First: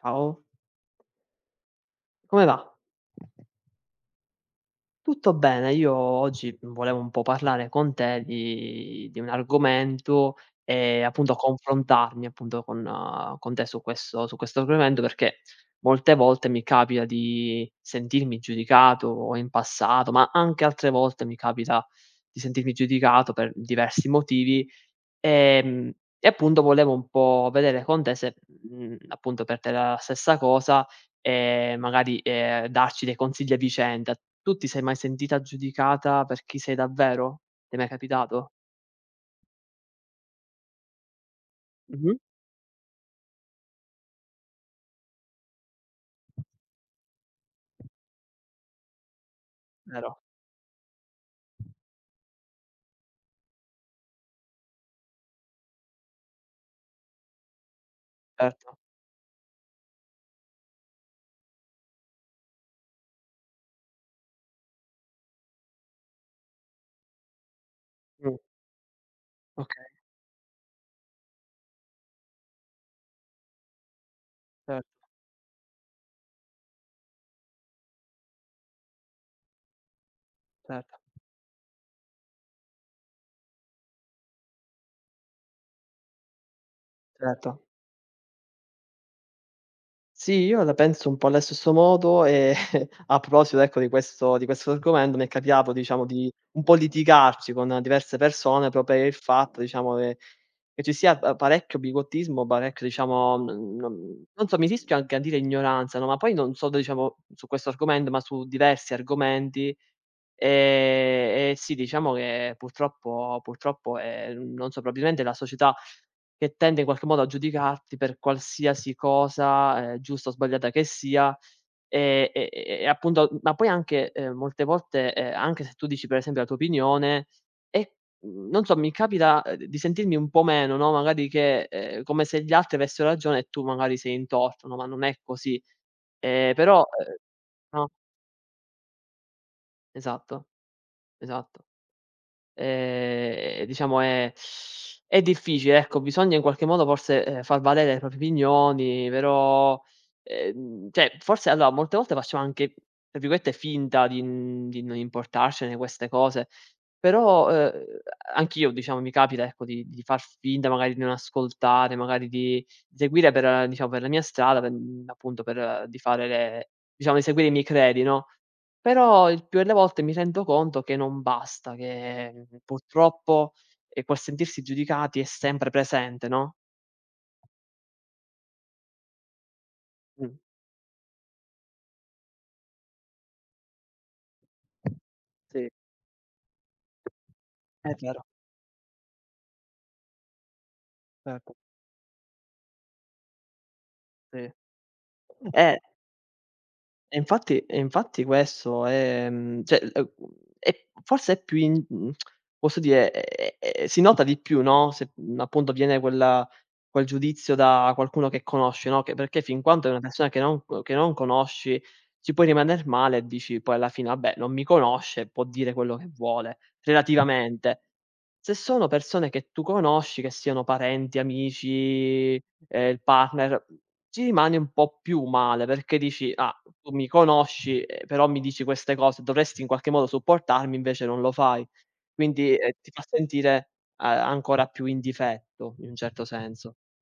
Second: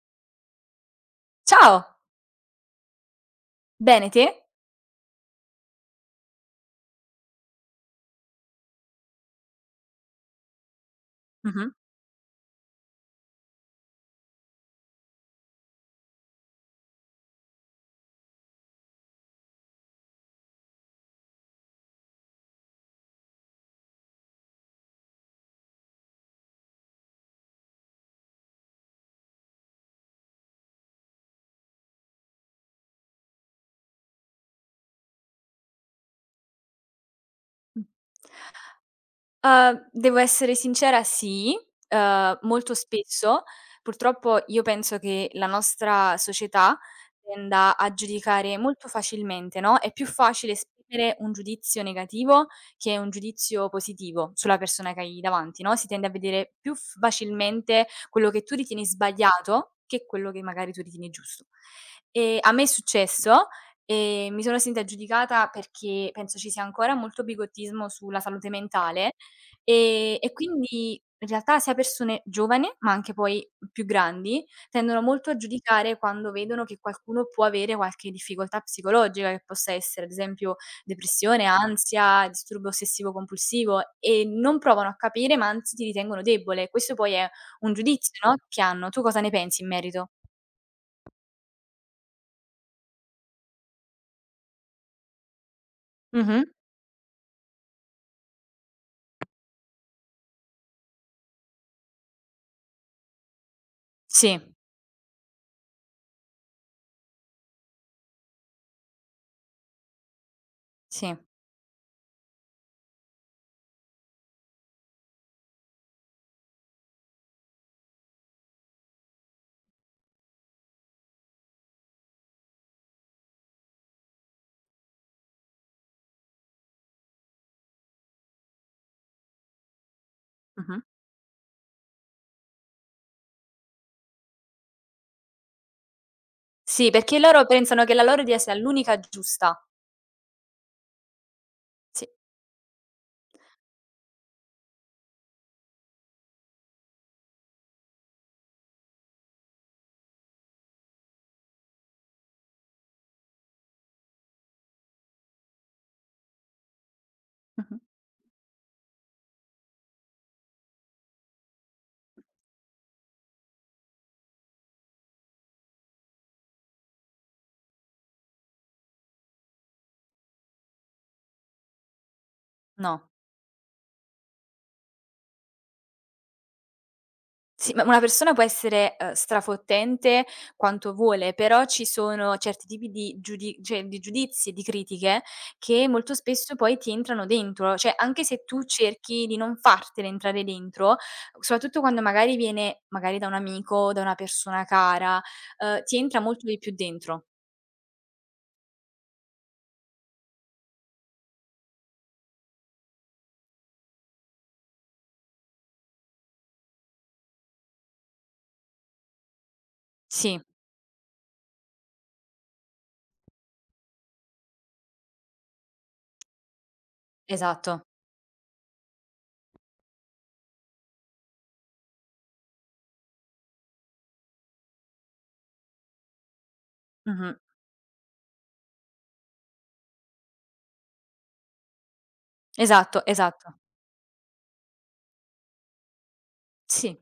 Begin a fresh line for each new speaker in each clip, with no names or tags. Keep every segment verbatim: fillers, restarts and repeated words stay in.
Ciao,
Ciao,
come va?
bene te?
Tutto bene, io oggi volevo un po' parlare con te di di un argomento e appunto
Mh-mh.
confrontarmi appunto con eh, con te su questo su questo argomento, perché molte volte mi capita di sentirmi giudicato o in passato, ma anche altre volte mi capita di sentirmi giudicato per diversi motivi. Ehm, e appunto volevo un po' vedere con te se, mhmm, appunto per te la stessa cosa, e magari, ehm, darci dei consigli a vicenda. Tu ti sei mai sentita giudicata per chi sei davvero? Ti è
Mh.
mai capitato?
Uhm, devo essere sincera, sì,
Mh-mh.
uhm, molto spesso. Purtroppo io penso che la nostra società tenda a giudicare molto facilmente, no, è più
Vero,
facile esprimere un giudizio negativo che un giudizio positivo sulla persona che hai davanti, no, si tende a vedere più f facilmente quello che tu
certo.
ritieni sbagliato, che quello che magari tu ritieni giusto. Ehm, a me è successo e mi sono sentita giudicata perché penso ci sia ancora molto bigottismo sulla
Mh,
salute mentale.
okay,
Ehm, e quindi in realtà sia persone giovani, ma anche poi più grandi, tendono
certo,
molto a giudicare quando vedono che qualcuno può avere qualche difficoltà psicologica, che possa essere ad esempio
certo,
depressione, ansia, disturbo ossessivo compulsivo e non provano a capire, ma anzi ti ritengono debole. Questo poi è
certo.
un giudizio, no, che hanno. Tu cosa ne pensi in merito?
Sì, io la penso un po' allo stesso modo e a proposito ecco di questo di questo argomento, mi è capitato diciamo di
Mh-mh.
un po' litigarci con diverse persone proprio per il fatto diciamo che che ci sia pa parecchio bigottismo, parecchio diciamo n non
Sì,
non so, mi rischio anche a dire ignoranza, no, ma poi non solo diciamo su questo argomento, ma su diversi argomenti.
sì,
Ehm, e sì, diciamo che purtroppo purtroppo, ehm, non so, probabilmente la società che tende in qualche modo a giudicarti per qualsiasi cosa, ehm, giusta o sbagliata che sia, e e e e appunto, ma poi anche, ehm, molte volte, ehm, anche se tu dici per esempio la tua opinione e, mhmm, non so, mi capita, ehm, di sentirmi un po' meno,
mh-mh.
no, magari che ehm, come se gli altri avessero ragione e tu magari sei in torto, no, ma non è così. Ehm, però,
Sì,
ehm
perché loro pensano
no,
che la loro idea sia l'unica giusta.
esatto, esatto.
Sì.
Ehm, diciamo è è difficile, ecco, bisogna in qualche modo forse, ehm, far valere le proprie opinioni, però, ehm, cioè forse allora molte volte facciamo anche, tra virgolette, "finta" di n di non importarcene queste cose, però,
Mh-mh.
ehm, anch'io diciamo mi capita ecco di di far finta magari di non ascoltare, magari di seguire per eh, diciamo per la mia strada, per mhmm, appunto per eh, di fare le diciamo di seguire i miei credi, no? Però il più delle volte mi rendo conto che non basta, che, mhmm,
No.
purtroppo, ehm, quel sentirsi giudicati è sempre presente, no,
Sì, ma una persona può essere, uhm, strafottente
mh.
quanto vuole, però ci sono certi tipi di giudi cioè di giudizi e di critiche
Sì,
che molto spesso poi ti entrano dentro.
è
Cioè,
vero,
anche se tu cerchi di non fartene entrare dentro,
certo,
soprattutto quando magari viene magari da un amico, da una
sì.
persona cara,
Eh
uhm, ti entra molto di più
E
dentro.
infatti e infatti questo è mhmm, cioè, ehm, è forse è più in mhmm, posso dire, ehm, ehm, si nota di più, no, se, mhmm, appunto viene quella quel giudizio da qualcuno che conosci, no, che perché fin quanto è una persona
Sì,
che non che non conosci, ci puoi rimaner male e dici poi alla fine: "Vabbè, non mi conosce, può dire quello che vuole", relativamente.
esatto.
Se sono persone che tu conosci, che siano parenti, amici, ehm, il partner ci rimane un po' più male perché dici: "Ah, tu mi
Mh-mh.
conosci, ehm, però mi dici queste cose, dovresti in qualche modo supportarmi, invece non lo fai." Quindi, ehm, ti fa
Esatto, esatto.
sentire a ancora più in difetto, in un certo senso.
Sì.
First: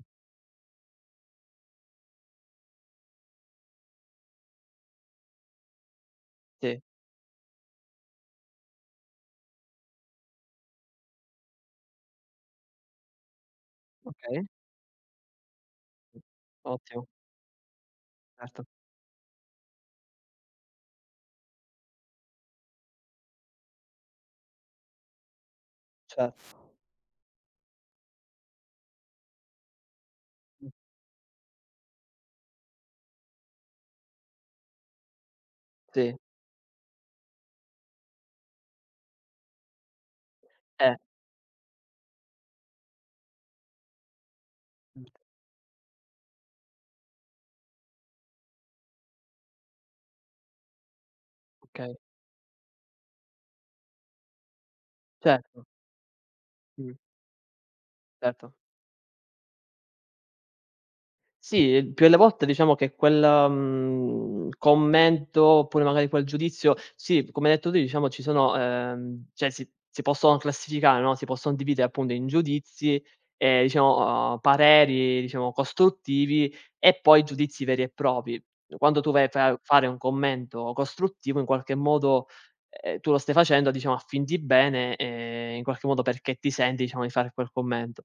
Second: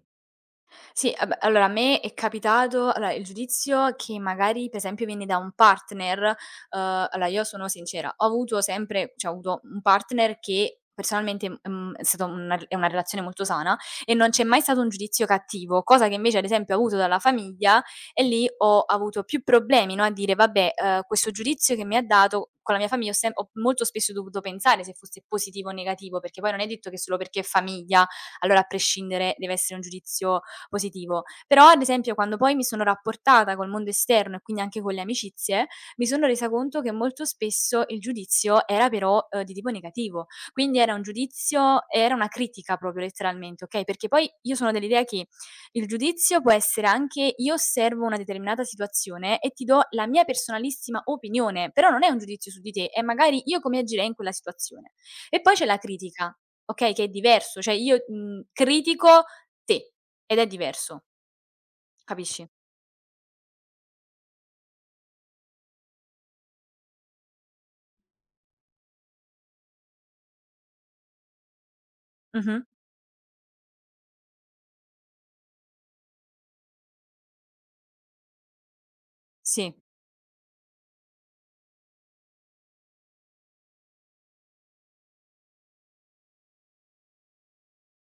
Sì, vabbè, allora a me è capitato allora il giudizio che magari per esempio viene da un partner,
Sì,
uhm, allora io sono sincera, ho avuto sempre cioè ho avuto un partner che personalmente, mhmm, è stato una è una relazione molto sana e non c'è
okay.
mai stato un giudizio cattivo, cosa che
Mh.
invece ad esempio ho avuto
Ottimo,
dalla famiglia. E lì
certo,
ho avuto più problemi, no, a dire: "Vabbè, uhm, questo giudizio che mi ha dato", con la mia famiglia ho sem ho molto spesso dovuto pensare se fosse positivo o negativo,
cer
perché poi non è detto che solo perché è famiglia, allora a prescindere deve essere un giudizio
mh,
positivo. Però ad esempio quando poi mi sono rapportata col mondo esterno e quindi anche con le amicizie, mi
sì,
sono resa conto che molto spesso il giudizio era però, uhm, di tipo negativo. Quindi era
eh,
un giudizio era una critica proprio letteralmente, okay, perché poi io sono dell'idea
mh,
che il giudizio può essere anche: io osservo una determinata situazione e ti do la mia personalissima opinione, però
okay,
non è un giudizio su di te, è magari io come agirei in quella situazione. E poi c'è
certo,
la critica,
mh,
okay, che è diverso, cioè io, mhmm,
certo.
critico, sì, ed è diverso,
Sì, il più delle volte
capisci?
diciamo che quel, mhmm, commento, oppure magari quel giudizio sì, come hai detto tu diciamo ci sono, ehm, cioè si si possono classificare, no, si possono dividere appunto in
Mh-mh.
giudizi e diciamo, uhm, pareri diciamo costruttivi e poi giudizi veri e propri. Quando tu vai a fa
Sì.
fare un commento costruttivo in qualche modo, ehm, tu lo stai facendo diciamo a fin di bene, ehm, in qualche modo perché ti senti diciamo di fare quel commento.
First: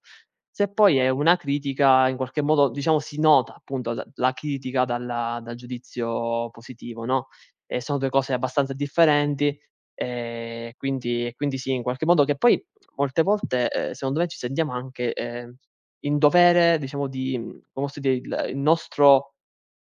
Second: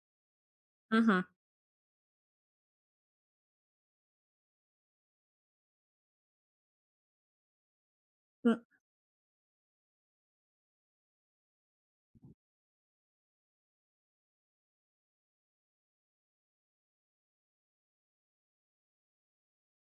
Se poi è
Mh-mh.
una critica, in qualche modo, diciamo, si nota appunto la la critica dalla dal giudizio positivo, no, ehm, sono due cose
Mh.
abbastanza differenti, ehm, quindi e quindi sì, in qualche modo che poi molte volte, ehm, secondo me ci sentiamo anche, ehm, in dovere, diciamo, di mhmm, come posso dire, il il nostro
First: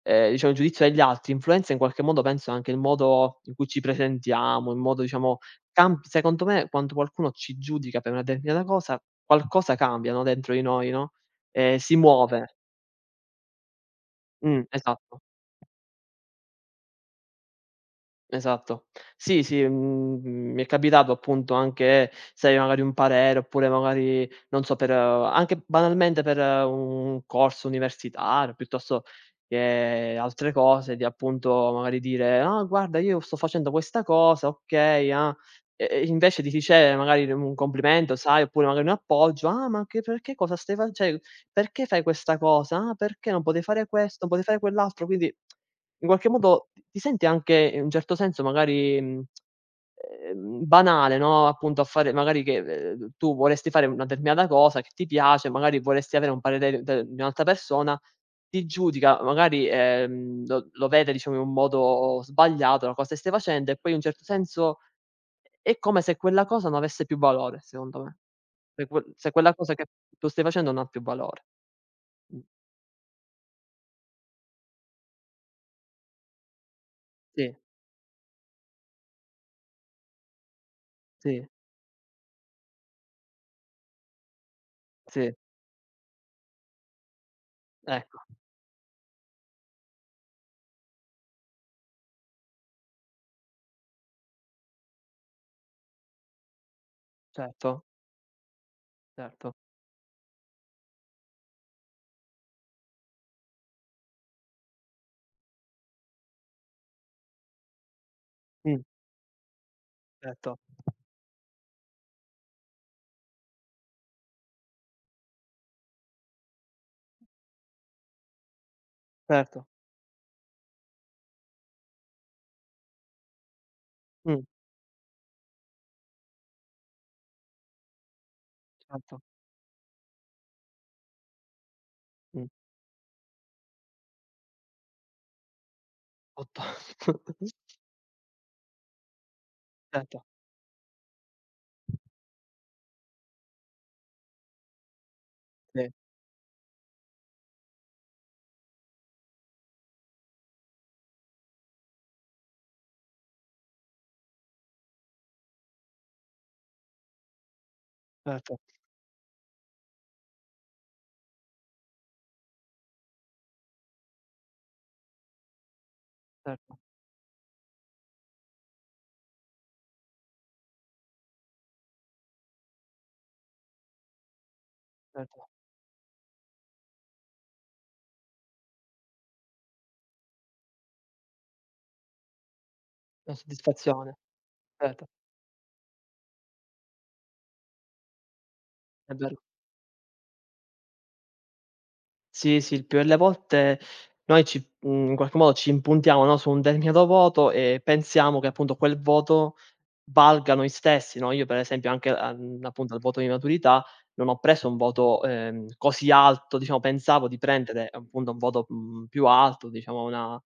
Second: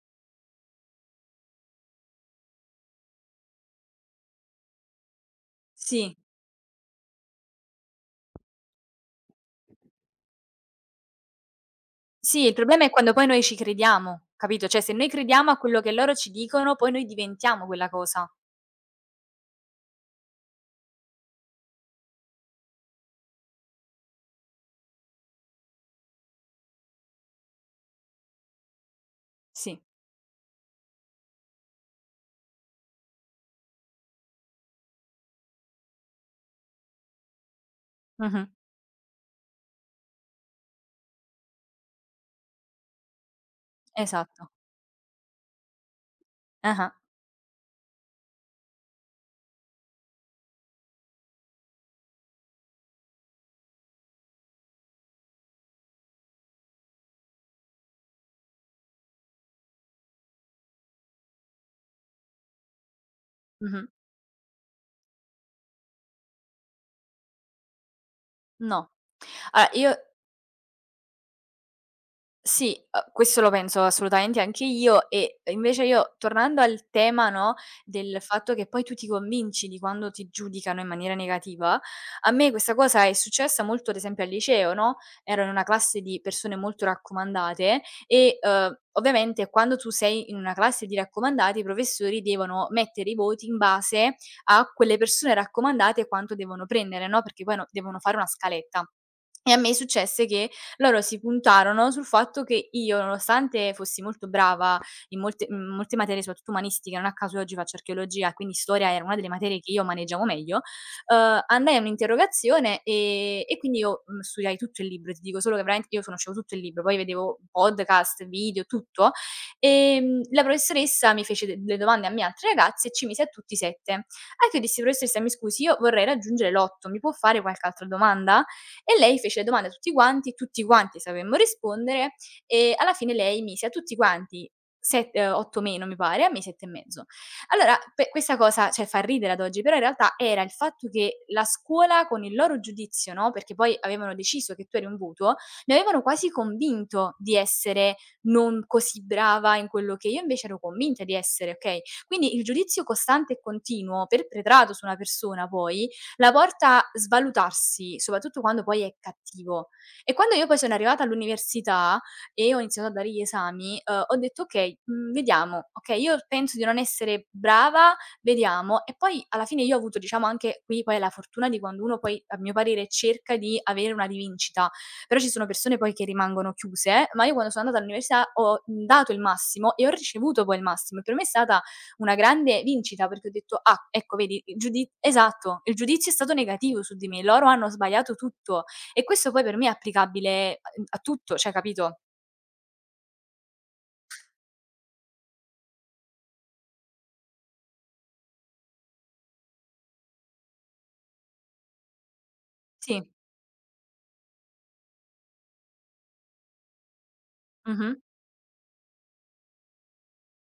ehm, diciamo il giudizio degli altri influenza in qualche modo penso anche il modo in cui ci presentiamo, il modo diciamo cam
Sì.
secondo me quando qualcuno ci giudica per una determinata cosa, qualcosa cambia, no, dentro di noi, no, ehm, si
Sì,
muove.
il problema è quando poi noi ci crediamo,
Mh,
capito? Cioè, se noi
esatto.
crediamo a quello che loro ci dicono, poi noi diventiamo quella cosa.
Esatto. Sì, sì, mhmm, mhmm, mi è capitato appunto anche, sai, magari un parere oppure magari, non so, per anche banalmente per un corso universitario, piuttosto
Sì.
che altre cose, di appunto magari dire: "Ah guarda io sto facendo questa cosa, okay, ah", e e invece di ricevere magari un complimento, sai,
Mh-mh.
oppure magari un appoggio: "Ah ma anche perché cosa stai fac cioè perché fai questa cosa? Ah perché non potevi fare questo, non potevi
Esatto.
fare quell'altro?" Quindi in qualche modo t
Ah-ah.
ti senti anche in un certo senso magari, mhmm, ehm, banale, no, appunto a fare magari che, ehm, tu vorresti fare una determinata cosa che ti piace, magari vorresti avere un parere de di un'altra persona, ti giudica, magari, ehm, lo lo vede diciamo in un modo sbagliato la cosa che stai facendo e
Mh-mh.
poi in un certo senso è come se quella cosa non avesse più valore, secondo me. Se
No.
quel se quella
Allora
cosa che
io
tu stai facendo non ha più valore. Mh.
Sì, uhm, questo lo penso assolutamente anche io e invece io tornando al tema, no,
Sì,
del fatto che poi tu ti convinci di quando ti giudicano in maniera
sì,
negativa, a me questa cosa è successa molto ad esempio al liceo, no,
sì.
ero in una classe di persone molto raccomandate
Ecco,
e, uhm, ovviamente quando tu sei in una classe di raccomandati, i professori devono mettere i voti in base a quelle persone raccomandate e quanto devono prendere, no, perché poi, no,
certo,
devono fare una scaletta. E
certo.
a me successe che loro si puntarono sul fatto che io, nonostante fossi molto brava in molte mhmm, molte materie, soprattutto umanistiche, non a caso io oggi faccio archeologia, quindi
Mh.
storia era una delle materie che io maneggiavo
Certo,
meglio, uhm, andai a un'interrogazione, ehm, e quindi io, mhmm, studiai tutto il libro, ti dico solo che veramente io conoscevo tutto il libro, poi vedevo podcast, video, tutto.
certo.
Ehm, la professoressa mi fece de delle domande a me e altre ragazze e ci mise a tutti sette. A
Mh,
cui io dissi: "Professoressa, mi scusi, io vorrei raggiungere l'otto, mi può fare qualche altra domanda?" E lei
certo.
fece le domande a tutti quanti, tutti quanti sapemmo rispondere
Mh.
e alla fine lei mise a tutti quanti set ehm, otto meno mi pare, a me
otto.
sette e mezzo. Allora pe questa cosa, cioè, fa ridere ad oggi, però in realtà
Certo,
era il fatto che la scuola con il loro giudizio, no, perché poi avevano deciso che tu eri un voto, mi
sì,
avevano quasi convinto di essere non così brava in quello che io invece ero convinta di essere, okay. Quindi il giudizio costante e continuo perpetrato su una persona poi la porta a svalutarsi, soprattutto
certo,
quando poi è cattivo. E quando io poi sono arrivata all'università e ho iniziato a dare gli esami, uhm, ho detto: "Okay, mhmm, vediamo. Okay, io penso di
certo,
non essere brava, vediamo". E poi alla fine io ho avuto diciamo anche qui poi la fortuna di quando uno poi, a mio parere, cerca di avere una rivincita, però ci sono
certo.
persone poi che rimangono chiuse, ma io quando sono andata all'università ho dato il massimo e ho ricevuto poi il massimo e per me è stata una grande vincita, perché ho
La
detto: "Ah,
soddisfazione,
ecco vedi, il giudi",
certo,
esatto, il giudizio è stato negativo su di me, loro hanno sbagliato tutto. E
è
questo
vero.
poi per me è applicabile a uhm, a tutto, cioè, capito?
Sì, sì, il più delle volte noi ci mhmm, in qualche modo ci impuntiamo, no, su un determinato voto e pensiamo che appunto quel voto valga noi stessi, no, io per esempio anche a mhmm, appunto al
Sì.
voto di maturità non ho preso un voto, ehm, così alto, diciamo pensavo di prendere
Mh-mh.
appunto un voto, mhmm, più alto, diciamo una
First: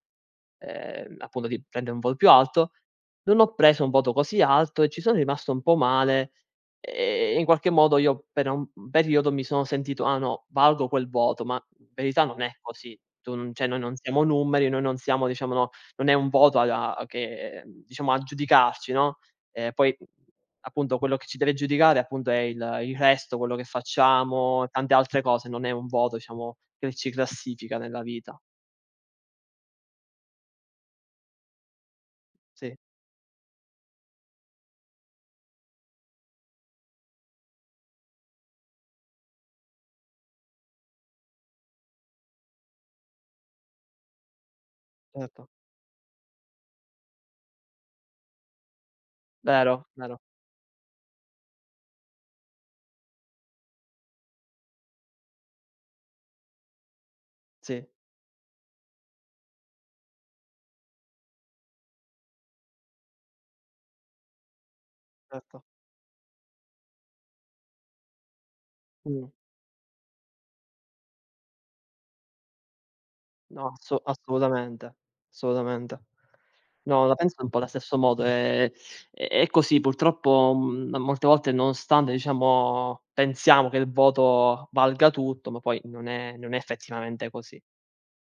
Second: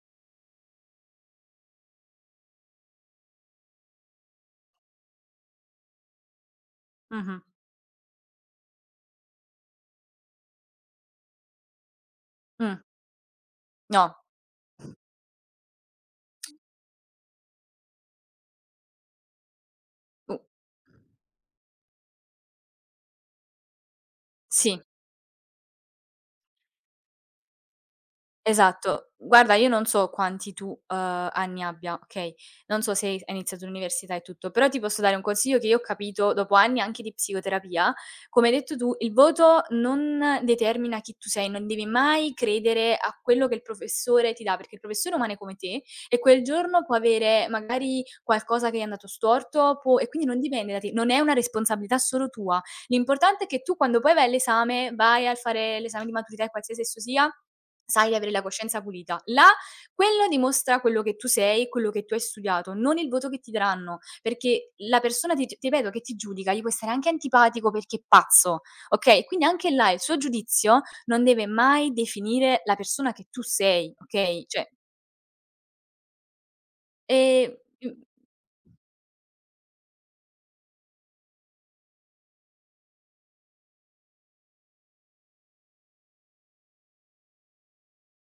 ehm, appunto di prendere un voto più alto, non ho preso un voto così alto e ci sono rimasto un po' male, e
Mh-mh.
in qualche modo io per un periodo mi sono sentito: "Ah no, valgo quel voto", ma in verità non è
Mh.
così. Tu non cioè noi non
No.
siamo numeri, noi non siamo diciamo no, non è un voto a a che eh, diciamo a giudicarci, no, ehm, poi,
U
appunto quello che ci deve giudicare appunto è il il resto, quello che facciamo,
Sì.
tante altre cose, non è un voto diciamo che ci classifica nella vita.
Esatto. Guarda, io non so quanti tu, uhm, anni abbia, okay,
Sì,
non so se hai iniziato l'università e tutto, però ti posso dare un consiglio che io ho capito dopo anni anche di psicoterapia. Come hai detto tu, il voto non determina chi tu sei, non devi mai credere a quello che il professore ti dà, perché il professore è umano
certo.
come te e quel giorno può avere magari qualcosa che è andato storto,
Vero,
può e
vero.
quindi non dipende da te, non è una responsabilità solo tua. L'importante è che tu quando poi vai all'esame, vai a fare l'esame di maturità, e qualsiasi esso sia,
Sì,
sai di avere la coscienza pulita. Là, quello dimostra quello che tu sei, quello che tu hai studiato, non il voto che ti daranno, perché la persona, ti ti
certo.
ripeto, che ti giudica, gli può stare anche antipatico perché è pazzo, okay,
Mh.
quindi anche là il suo giudizio non deve mai definire la persona che tu
No,
sei,
asso
okay, cioè,
assolutamente, assolutamente. No, la penso un
ehm,
po' allo
mhmm,
stesso modo, ehm, è è così purtroppo, mhmm, molte volte nonostante diciamo pensiamo che il voto valga tutto, ma poi non è non è effettivamente così.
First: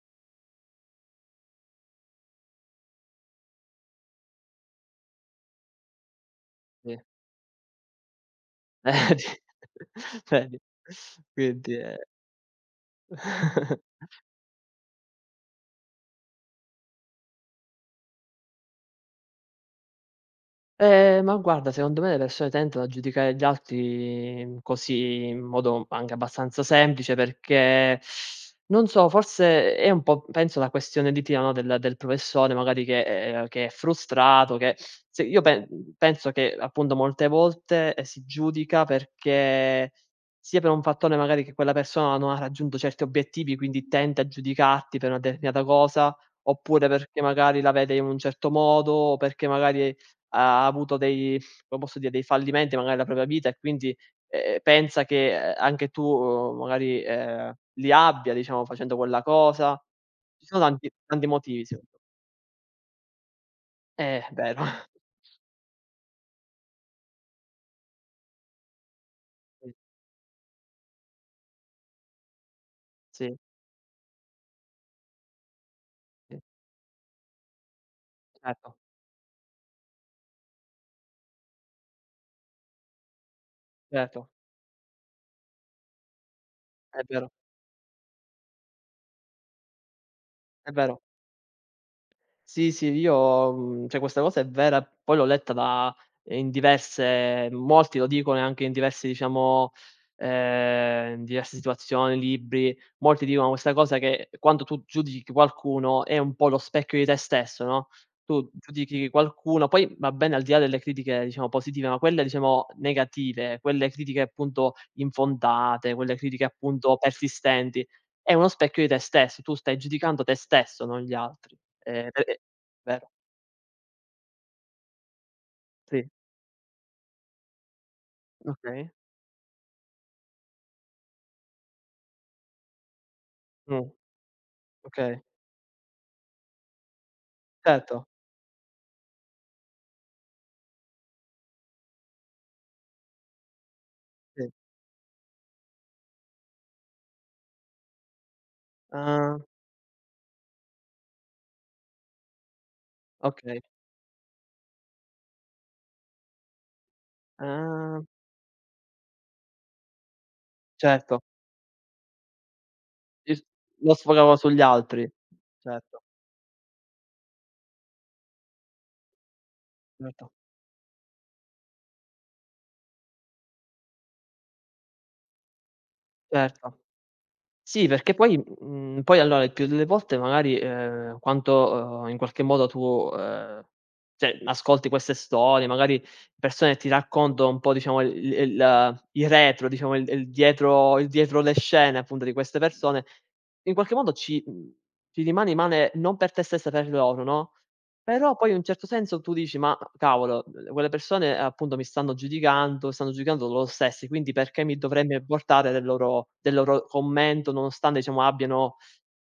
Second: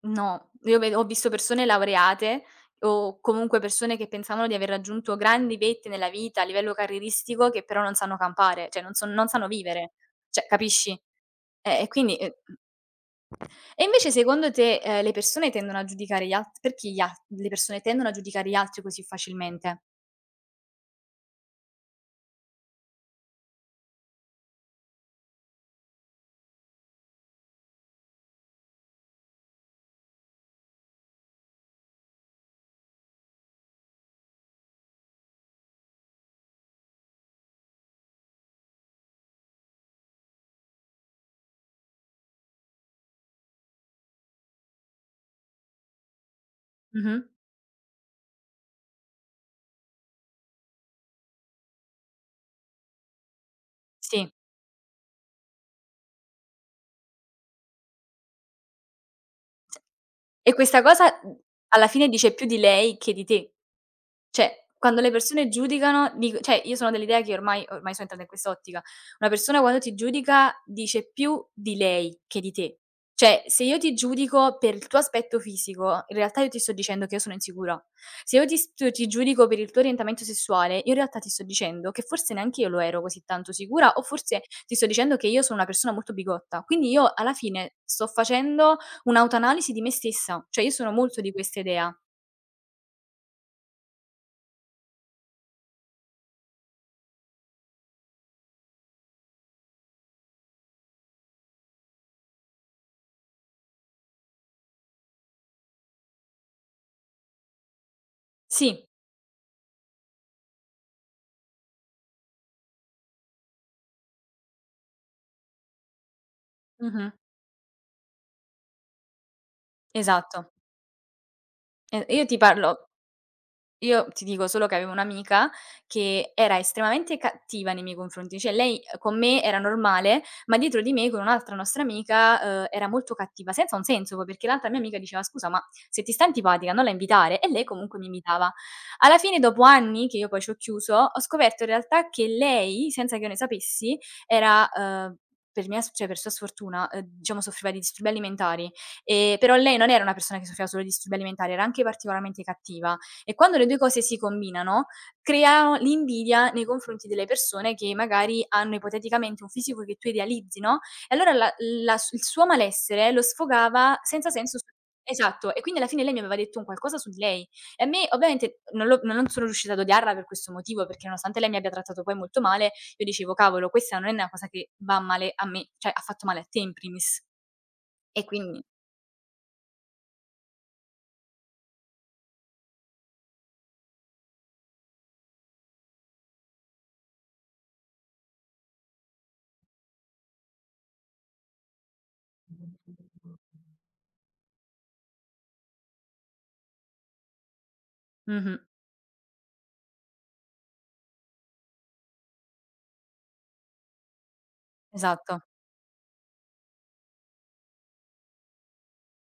no. Io ve ho visto persone laureate o comunque persone che pensavano di aver raggiunto grandi vette nella vita a livello
Sì.
carrieristico, che però non sanno campare, cioè non son non
Vedi?
sanno vivere. Cioè,
Vedi?
capisci?
Quindi
Eh, e
è
quindi e mh, e invece secondo te, ehm, le persone tendono a giudicare gli alt perché gli al le persone tendono a giudicare gli altri così facilmente?
Ehm, ma guarda, secondo me le persone tendono a giudicare gli altri così, in modo anche abbastanza semplice, perché non so, forse è un po' penso la questione etica, no, del del professore magari che ehm, che è frustrato, che se io pe penso che appunto molte volte, ehm, si giudica perché sia per un fattore magari che quella persona non ha raggiunto certi obiettivi, quindi tende a giudicarti per una determinata cosa, oppure perché
Mh-mh.
magari la vede in un certo modo, o perché magari ha avuto dei come posso dire, dei fallimenti magari nella propria vita e quindi,
Sì.
ehm, pensa che, ehm, anche tu, uhm, magari, ehm, li abbia, diciamo, facendo quella cosa. Ci
E
sono
questa
tanti
cosa,
tanti
mhmm,
motivi secondo
alla
me.
fine dice più di lei che di te.
Eh, è
Cioè,
vero.
quando le persone giudicano dic cioè, io sono dell'idea che, ormai ormai sono entrata in quest'ottica, una persona
Sì,
quando ti giudica dice più di lei che di te.
sì,
Cioè, se io ti giudico per il tuo aspetto fisico, in
sì,
realtà io ti sto dicendo che io sono insicura. Se io ti
certo,
st ti giudico per il tuo orientamento sessuale, io in realtà ti sto dicendo che forse neanche io lo ero così tanto sicura, o
certo.
forse ti sto dicendo che io sono una persona molto bigotta. Quindi
È
io
vero,
alla fine sto facendo un'autoanalisi di me stessa, cioè io
è
sono
vero.
molto di questa idea.
Sì, sì, io mhmm, cioè questa cosa è vera, poi l'ho letta da eh, in diverse molti lo dicono e anche in diversi diciamo ehm, in diverse situazioni, libri, molti dicono questa cosa che quando tu giudichi qualcuno è un po' lo specchio di te stesso, no, tu
Sì,
giudichi qualcuno poi va bene al di là delle critiche diciamo positive, ma quelle diciamo negative, quelle critiche appunto infondate, quelle critiche appunto
mh-mh,
persistenti, è uno specchio di te stesso, tu stai giudicando te
esatto.
stesso, non gli altri.
Eh,
Ehm,
io ti
perché
parlo
vero,
io ti dico solo che avevo un'amica
sì,
che era estremamente cattiva nei miei confronti, cioè lei
okay,
eh, con me era normale, ma dietro di me con un'altra nostra amica, uhm, era molto cattiva, senza un
mh,
senso poi, perché l'altra mia amica
okay,
diceva: "Scusa, ma se ti sta antipatica non la invitare." E lei comunque mi
certo,
invitava. Alla fine, dopo anni che io poi ci ho chiuso, ho scoperto in realtà che lei, senza che io ne sapessi,
sì.
era, uhm, per mia s cioè per sua sfortuna, uhm, diciamo soffriva di disturbi alimentari,
Ah,
ehm, però lei non era una persona che soffriva solo di disturbi alimentari, era anche particolarmente cattiva. E quando
okay,
le due cose si combinano, creano l'invidia nei confronti delle persone che
ah,
magari hanno ipoteticamente un fisico che tu idealizzi, no, e
certo,
allora la la s il suo malessere lo
il lo
sfogava senza
sfogavo
senso,
sugli
su
altri,
esatto, e quindi alla
certo,
fine lei mi aveva detto un qualcosa su di lei. E a me ovviamente non l'ho non sono riuscita ad odiarla per
certo,
questo motivo, perché nonostante lei mi abbia trattato poi molto male, io dicevo: "Cavolo, questa non è una cosa che va male a me, cioè ha fatto male a te in
certo.
primis".
Sì, perché
E
poi
quindi
mhmm, poi allora il più delle volte magari, ehm, quanto, uhm, in qualche modo tu, ehm, cioè ascolti queste storie, magari persone ti raccontano un po' diciamo il il il retro, diciamo il il dietro il dietro le scene appunto di queste persone, in qualche modo ci mhmm, ci rimane male non per te stessa, per loro, no? Però poi in
Mh-mh,
un certo senso tu dici: "Ma cavolo, uhm, quelle persone, appunto, mi stanno giudicando, stanno giudicando loro stessi, quindi perché mi dovrei
esatto.
portare del loro del loro commento, nonostante, diciamo, abbiano,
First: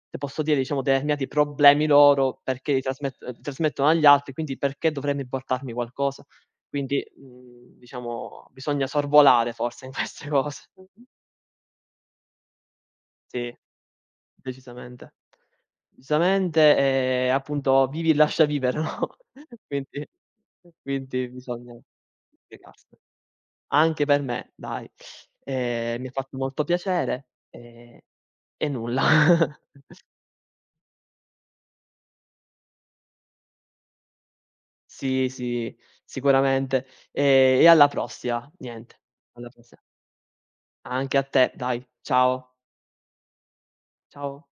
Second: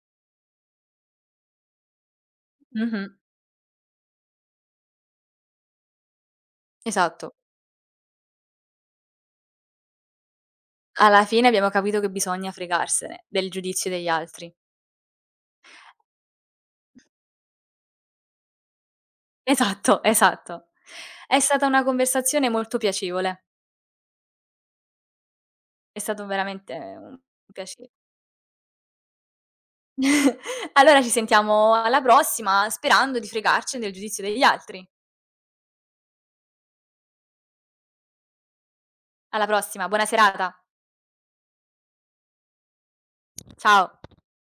se posso dire, diciamo, determinati problemi loro, perché li
Mh-mh,
trasmet uhm, li trasmettono agli altri, quindi perché dovrei portarmi qualcosa?" Quindi,
esatto.
mhmm, diciamo, bisogna sorvolare forse in queste cose.
Alla fine abbiamo capito che bisogna fregarsene del
Sì,
giudizio degli altri.
decisamente. Decisamente, ehm, appunto vivi e lascia vivere, no,
Esatto,
quindi
esatto.
quindi
È stata
bisogna
una conversazione molto
dedicarsi.
piacevole.
Anche per me, dai.
È
Ehm, mi ha
stato
fatto molto
veramente un
piacere,
piacere.
ehm, e nulla.
Allora ci sentiamo alla prossima, sperando di fregarcene del giudizio degli altri.
Sì, sì, sicuramente. Ehm, e alla prossima, niente,
Alla
alla prossima.
prossima, buona serata.
Anche a te, dai. Ciao,
Ciao.
ciao.